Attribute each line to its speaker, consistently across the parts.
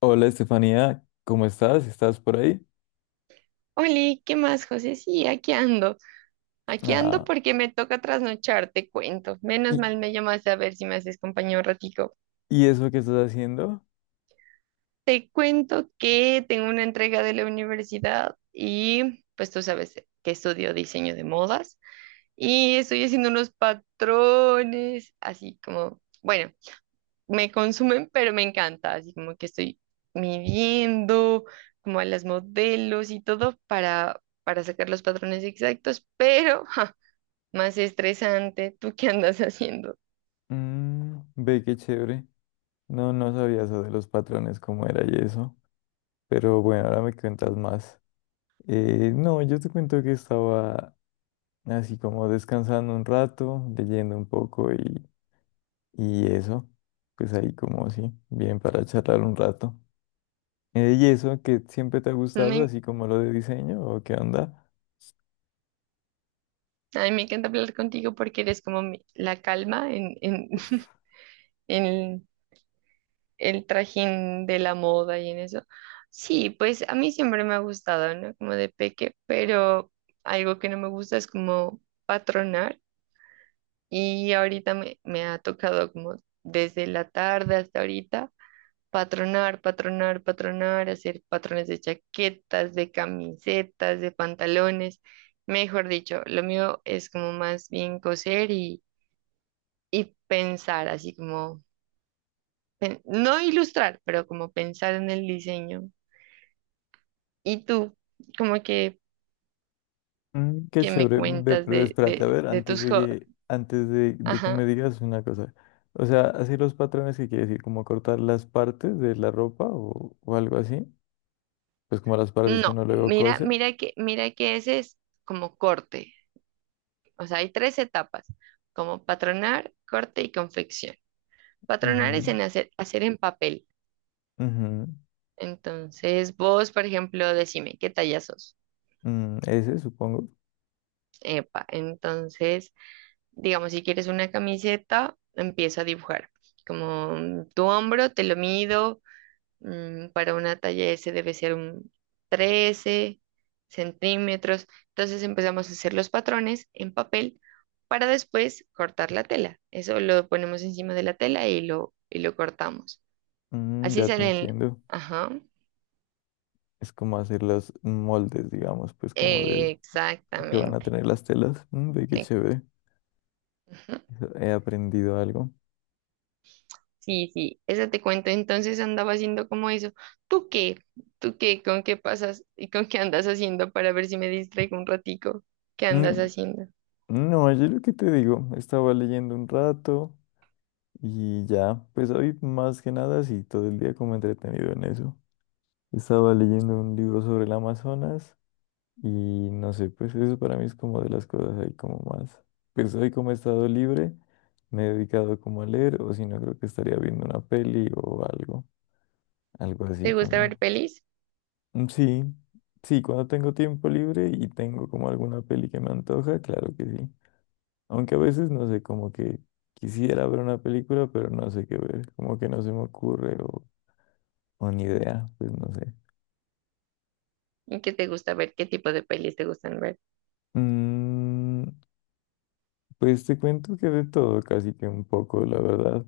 Speaker 1: Hola Estefanía, ¿cómo estás? ¿Estás por ahí?
Speaker 2: Oli, ¿qué más, José? Sí, aquí ando. Aquí ando
Speaker 1: Ah,
Speaker 2: porque me toca trasnochar, te cuento. Menos
Speaker 1: ¿y,
Speaker 2: mal me llamaste a ver si me haces compañía un ratico.
Speaker 1: y eso que estás haciendo?
Speaker 2: Te cuento que tengo una entrega de la universidad y pues tú sabes que estudio diseño de modas y estoy haciendo unos patrones, así como, bueno, me consumen, pero me encanta, así como que estoy midiendo como a las modelos y todo para sacar los patrones exactos, pero más estresante. ¿Tú qué andas haciendo?
Speaker 1: Mm, ve qué chévere. No, no sabía eso de los patrones, cómo era y eso. Pero bueno, ahora me cuentas más. No, yo te cuento que estaba así como descansando un rato, leyendo un poco y eso. Pues ahí como sí, bien para charlar un rato. ¿Y eso que siempre te ha gustado,
Speaker 2: Me,
Speaker 1: así como lo de diseño o qué onda?
Speaker 2: a mí me encanta hablar contigo porque eres como la calma en el, el trajín de la moda y en eso. Sí, pues a mí siempre me ha gustado, ¿no? Como de peque, pero algo que no me gusta es como patronar y ahorita me ha tocado como desde la tarde hasta ahorita. Patronar, patronar, patronar, hacer patrones de chaquetas, de camisetas, de pantalones. Mejor dicho, lo mío es como más bien coser y pensar, así como, no ilustrar, pero como pensar en el diseño. ¿Y tú, como
Speaker 1: Mm, qué
Speaker 2: que me
Speaker 1: chévere, ve,
Speaker 2: cuentas
Speaker 1: pero espérate, a ver,
Speaker 2: de
Speaker 1: antes
Speaker 2: tus
Speaker 1: de
Speaker 2: hobbies?
Speaker 1: que, antes de, de que me
Speaker 2: Ajá.
Speaker 1: digas una cosa. O sea, así los patrones que quiere decir, como cortar las partes de la ropa o algo así, pues como las partes que
Speaker 2: No,
Speaker 1: uno luego
Speaker 2: mira,
Speaker 1: cose.
Speaker 2: mira que ese es como corte. O sea, hay tres etapas, como patronar, corte y confección. Patronar
Speaker 1: Ujú,
Speaker 2: es en hacer en papel.
Speaker 1: ujú,
Speaker 2: Entonces, vos, por ejemplo, decime, ¿qué talla sos?
Speaker 1: mm, ese, supongo.
Speaker 2: Epa, entonces, digamos, si quieres una camiseta, empiezo a dibujar. Como tu hombro, te lo mido, para una talla S debe ser un 13 centímetros. Entonces empezamos a hacer los patrones en papel para después cortar la tela. Eso lo ponemos encima de la tela y lo cortamos.
Speaker 1: Mm,
Speaker 2: Así
Speaker 1: ya te
Speaker 2: salen,
Speaker 1: entiendo.
Speaker 2: ajá.
Speaker 1: Es como hacer los moldes, digamos, pues como del que van a
Speaker 2: Exactamente.
Speaker 1: tener las telas. Mm, ve, qué
Speaker 2: ex-
Speaker 1: chévere.
Speaker 2: ujú.
Speaker 1: He aprendido algo.
Speaker 2: Sí, sí, eso te cuento. Entonces andaba haciendo como eso. ¿Tú qué? ¿Tú qué? ¿Con qué pasas y con qué andas haciendo para ver si me distraigo un ratico? ¿Qué andas
Speaker 1: Mm,
Speaker 2: haciendo?
Speaker 1: no, yo lo que te digo, estaba leyendo un rato. Y ya, pues hoy más que nada sí, todo el día como entretenido en eso. Estaba leyendo un libro sobre el Amazonas y no sé, pues eso para mí es como de las cosas ahí como más. Pues hoy como he estado libre, me he dedicado como a leer o si no creo que estaría viendo una peli o algo así
Speaker 2: ¿Te gusta ver
Speaker 1: como.
Speaker 2: pelis?
Speaker 1: Mm, sí, sí, cuando tengo tiempo libre y tengo como alguna peli que me antoja, claro que sí. Aunque a veces no sé, como que quisiera ver una película, pero no sé qué ver, como que no se me ocurre o ni idea, pues no sé.
Speaker 2: ¿Y qué te gusta ver? ¿Qué tipo de pelis te gustan ver?
Speaker 1: Mm, pues te cuento que de todo, casi que un poco, la verdad.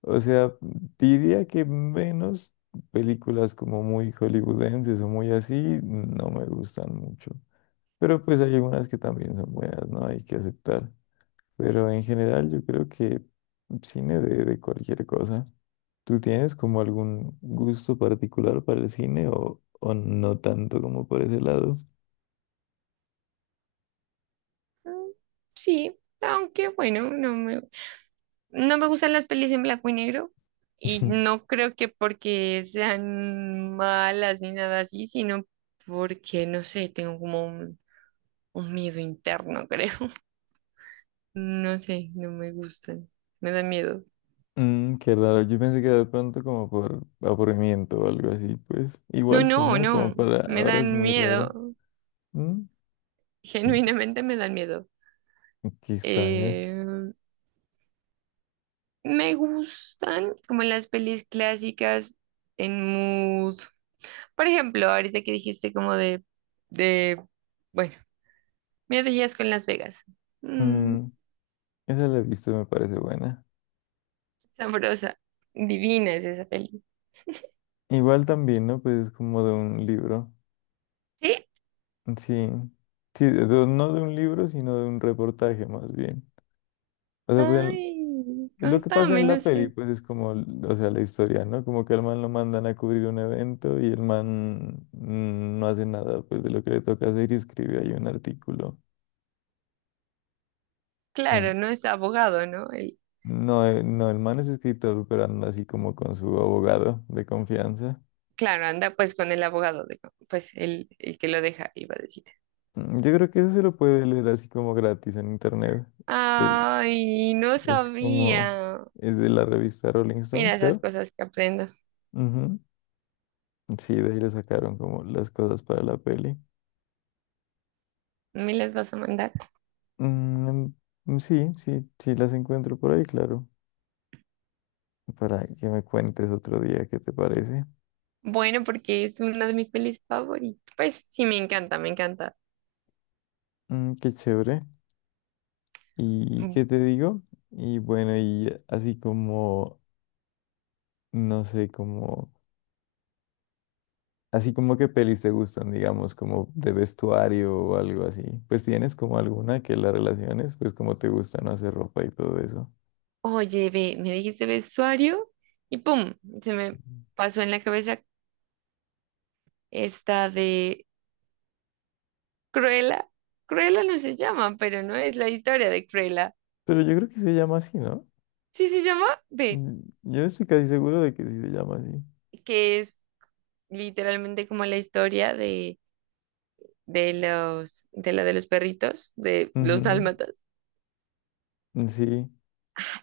Speaker 1: O sea, diría que menos películas como muy hollywoodenses o muy así, no me gustan mucho. Pero pues hay algunas que también son buenas, ¿no? Hay que aceptar. Pero en general yo creo que cine de cualquier cosa. ¿Tú tienes como algún gusto particular para el cine o no tanto como por ese lado?
Speaker 2: Mm, Sí, aunque bueno, no me gustan las pelis en blanco y negro. Y no creo que porque sean malas ni nada así, sino porque, no sé, tengo como un miedo interno, creo. No sé, no me gustan. Me dan miedo.
Speaker 1: Mm, qué raro, yo pensé que era de pronto como por aburrimiento o algo así, pues
Speaker 2: No,
Speaker 1: igual sí,
Speaker 2: no,
Speaker 1: ¿no? Como
Speaker 2: no.
Speaker 1: para
Speaker 2: Me
Speaker 1: ahora es
Speaker 2: dan
Speaker 1: muy raro.
Speaker 2: miedo.
Speaker 1: Mm, mm,
Speaker 2: Genuinamente me dan miedo.
Speaker 1: qué extraño.
Speaker 2: Eh, Me gustan como las pelis clásicas en mood. Por ejemplo, ahorita que dijiste como de, bueno, Miedo y Asco en Las Vegas. Mm,
Speaker 1: Mm, esa la he visto, me parece buena.
Speaker 2: sabrosa. Divina es esa peli.
Speaker 1: Igual también, ¿no? Pues es como de un libro.
Speaker 2: ¿Sí?
Speaker 1: Sí, sí, no de un libro, sino de un reportaje más bien. O sea, pues,
Speaker 2: Ay,
Speaker 1: es lo que pasa
Speaker 2: contame,
Speaker 1: en
Speaker 2: no
Speaker 1: la peli,
Speaker 2: sé.
Speaker 1: pues es como, o sea, la historia, ¿no? Como que al man lo mandan a cubrir un evento y el man no hace nada, pues de lo que le toca hacer y escribe ahí un artículo. Un-
Speaker 2: Claro, no es abogado, ¿no?
Speaker 1: No, no, el man es escritor, pero anda así como con su abogado de confianza.
Speaker 2: Claro, anda pues con el abogado, pues el que lo deja, iba a decir.
Speaker 1: Mm, yo creo que eso se lo puede leer así como gratis en internet. Pues,
Speaker 2: Ay, no
Speaker 1: es como,
Speaker 2: sabía.
Speaker 1: es de la revista Rolling Stone,
Speaker 2: Mira esas
Speaker 1: creo.
Speaker 2: cosas que aprendo.
Speaker 1: Ujú. Sí, de ahí le sacaron como las cosas para la peli.
Speaker 2: ¿Me las vas a mandar?
Speaker 1: Mm, mm, sí, sí, sí las encuentro por ahí, claro. Para que me cuentes otro día qué te parece.
Speaker 2: Bueno, porque es una de mis pelis favoritas. Pues sí, me encanta, me encanta.
Speaker 1: Mm, qué chévere. ¿Y
Speaker 2: Mm,
Speaker 1: qué te digo? Y bueno, y así como, no sé, como, así como qué pelis te gustan, digamos, como de vestuario o algo así. Pues tienes como alguna que la relaciones, pues como te gusta, no hacer ropa y todo eso.
Speaker 2: Oye, ve, me dijiste vestuario y pum, se me pasó en la cabeza esta de Cruella. Cruella no se llama, pero no es la historia de Cruella.
Speaker 1: Pero yo creo que se llama así, ¿no?
Speaker 2: Sí se llama, ve,
Speaker 1: Mm, yo estoy casi seguro de que sí se llama así.
Speaker 2: que es literalmente como la historia de los, de la de los perritos, de los
Speaker 1: Ujú,
Speaker 2: dálmatas.
Speaker 1: sí.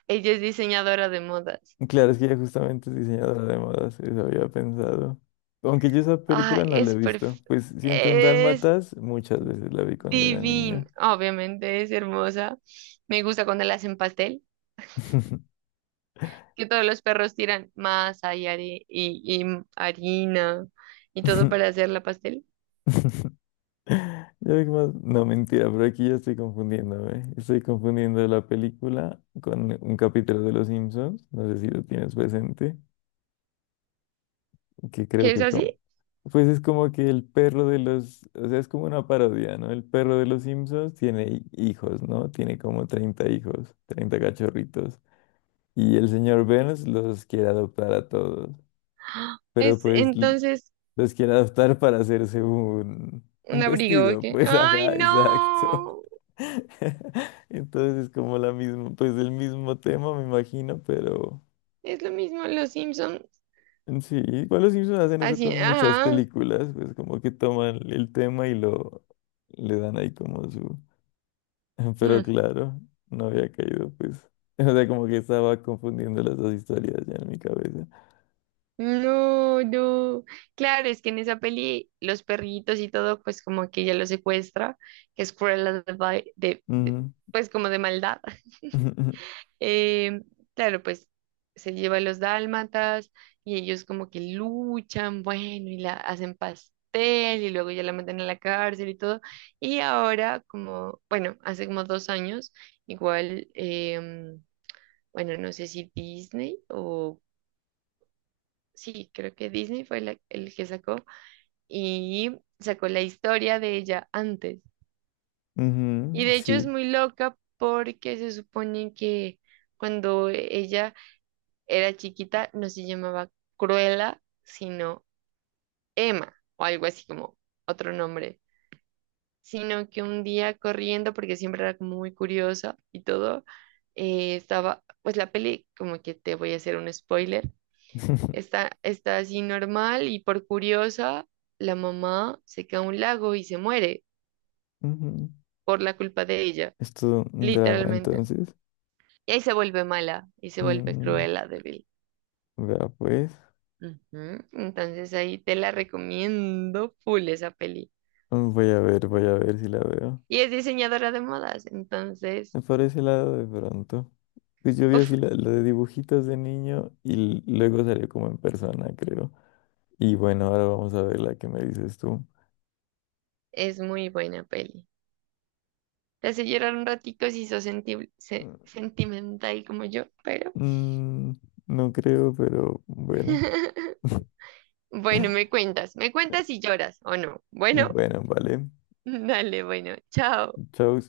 Speaker 2: Ella es diseñadora de modas.
Speaker 1: Claro, es que ella justamente es diseñadora de modas, eso había pensado. Aunque yo esa
Speaker 2: Ay,
Speaker 1: película no la he
Speaker 2: es
Speaker 1: visto,
Speaker 2: perf-
Speaker 1: pues siento un
Speaker 2: es
Speaker 1: dálmatas, muchas veces la vi cuando era niño.
Speaker 2: divina. Obviamente es hermosa. Me gusta cuando la hacen pastel, que todos los perros tiran masa y harina y todo para hacer la pastel.
Speaker 1: No, mentira, pero aquí ya estoy confundiéndome. Estoy confundiendo la película con un capítulo de Los Simpsons, no sé si lo tienes presente. Que creo
Speaker 2: ¿Qué es
Speaker 1: que como,
Speaker 2: así?
Speaker 1: pues es como que el perro de los, o sea, es como una parodia, ¿no? El perro de los Simpsons tiene hijos, ¿no? Tiene como 30 hijos, 30 cachorritos. Y el señor Burns los quiere adoptar a todos, pero
Speaker 2: Es
Speaker 1: pues
Speaker 2: entonces
Speaker 1: los quiere adoptar para hacerse un,
Speaker 2: un
Speaker 1: un
Speaker 2: abrigo
Speaker 1: vestido,
Speaker 2: que...
Speaker 1: pues
Speaker 2: ¡Ay,
Speaker 1: ajá, exacto.
Speaker 2: no!
Speaker 1: Entonces es como la misma, pues el mismo tema, me imagino, pero.
Speaker 2: Es lo mismo en los Simpsons.
Speaker 1: Sí, igual los Simpsons hacen eso
Speaker 2: Así,
Speaker 1: con muchas
Speaker 2: ajá.
Speaker 1: películas, pues como que toman el tema y lo le dan ahí como su. Pero
Speaker 2: Mm.
Speaker 1: claro, no había caído, pues. O sea, como que estaba confundiendo las dos historias ya en mi cabeza.
Speaker 2: No, no. Claro, es que en esa peli los perritos y todo, pues como que ella los secuestra, que es Cruella de, Vil- de-
Speaker 1: Ujú,
Speaker 2: pues como de maldad.
Speaker 1: ujú,
Speaker 2: Eh, claro, pues se lleva a los dálmatas y ellos como que luchan, bueno, y la hacen pastel y luego ya la meten a la cárcel y todo. Y ahora, como, bueno, hace como 2 años, igual, bueno, no sé si Disney o... Sí, creo que Disney fue el que sacó. Y sacó la historia de ella antes.
Speaker 1: ujú,
Speaker 2: Y de hecho es
Speaker 1: sí.
Speaker 2: muy loca porque se supone que cuando ella era chiquita no se llamaba Cruella, sino Emma o algo así como otro nombre, sino que un día corriendo, porque siempre era como muy curiosa y todo, estaba, pues la peli, como que te voy a hacer un spoiler, está así normal y por curiosa, la mamá se cae a un lago y se muere.
Speaker 1: Ujú.
Speaker 2: Por la culpa de ella,
Speaker 1: Es todo un drama,
Speaker 2: literalmente.
Speaker 1: entonces.
Speaker 2: Y ahí se vuelve mala y se vuelve
Speaker 1: Mm,
Speaker 2: cruela, débil.
Speaker 1: vea, pues.
Speaker 2: Ujú, entonces ahí te la recomiendo full esa peli.
Speaker 1: Mm, voy a ver, voy a ver si la veo.
Speaker 2: Y es diseñadora de modas, entonces,
Speaker 1: Por ese lado, de pronto. Pues yo vi
Speaker 2: uf,
Speaker 1: así la de dibujitos de niño y luego salió como en persona, creo. Y bueno, ahora vamos a ver la que me dices tú.
Speaker 2: es muy buena peli. Te hace llorar un ratico si sos sentimental como yo, pero
Speaker 1: Mm, no creo, pero bueno.
Speaker 2: bueno, me cuentas si lloras o no. Bueno,
Speaker 1: Bueno, vale.
Speaker 2: dale, bueno, chao.
Speaker 1: Chao.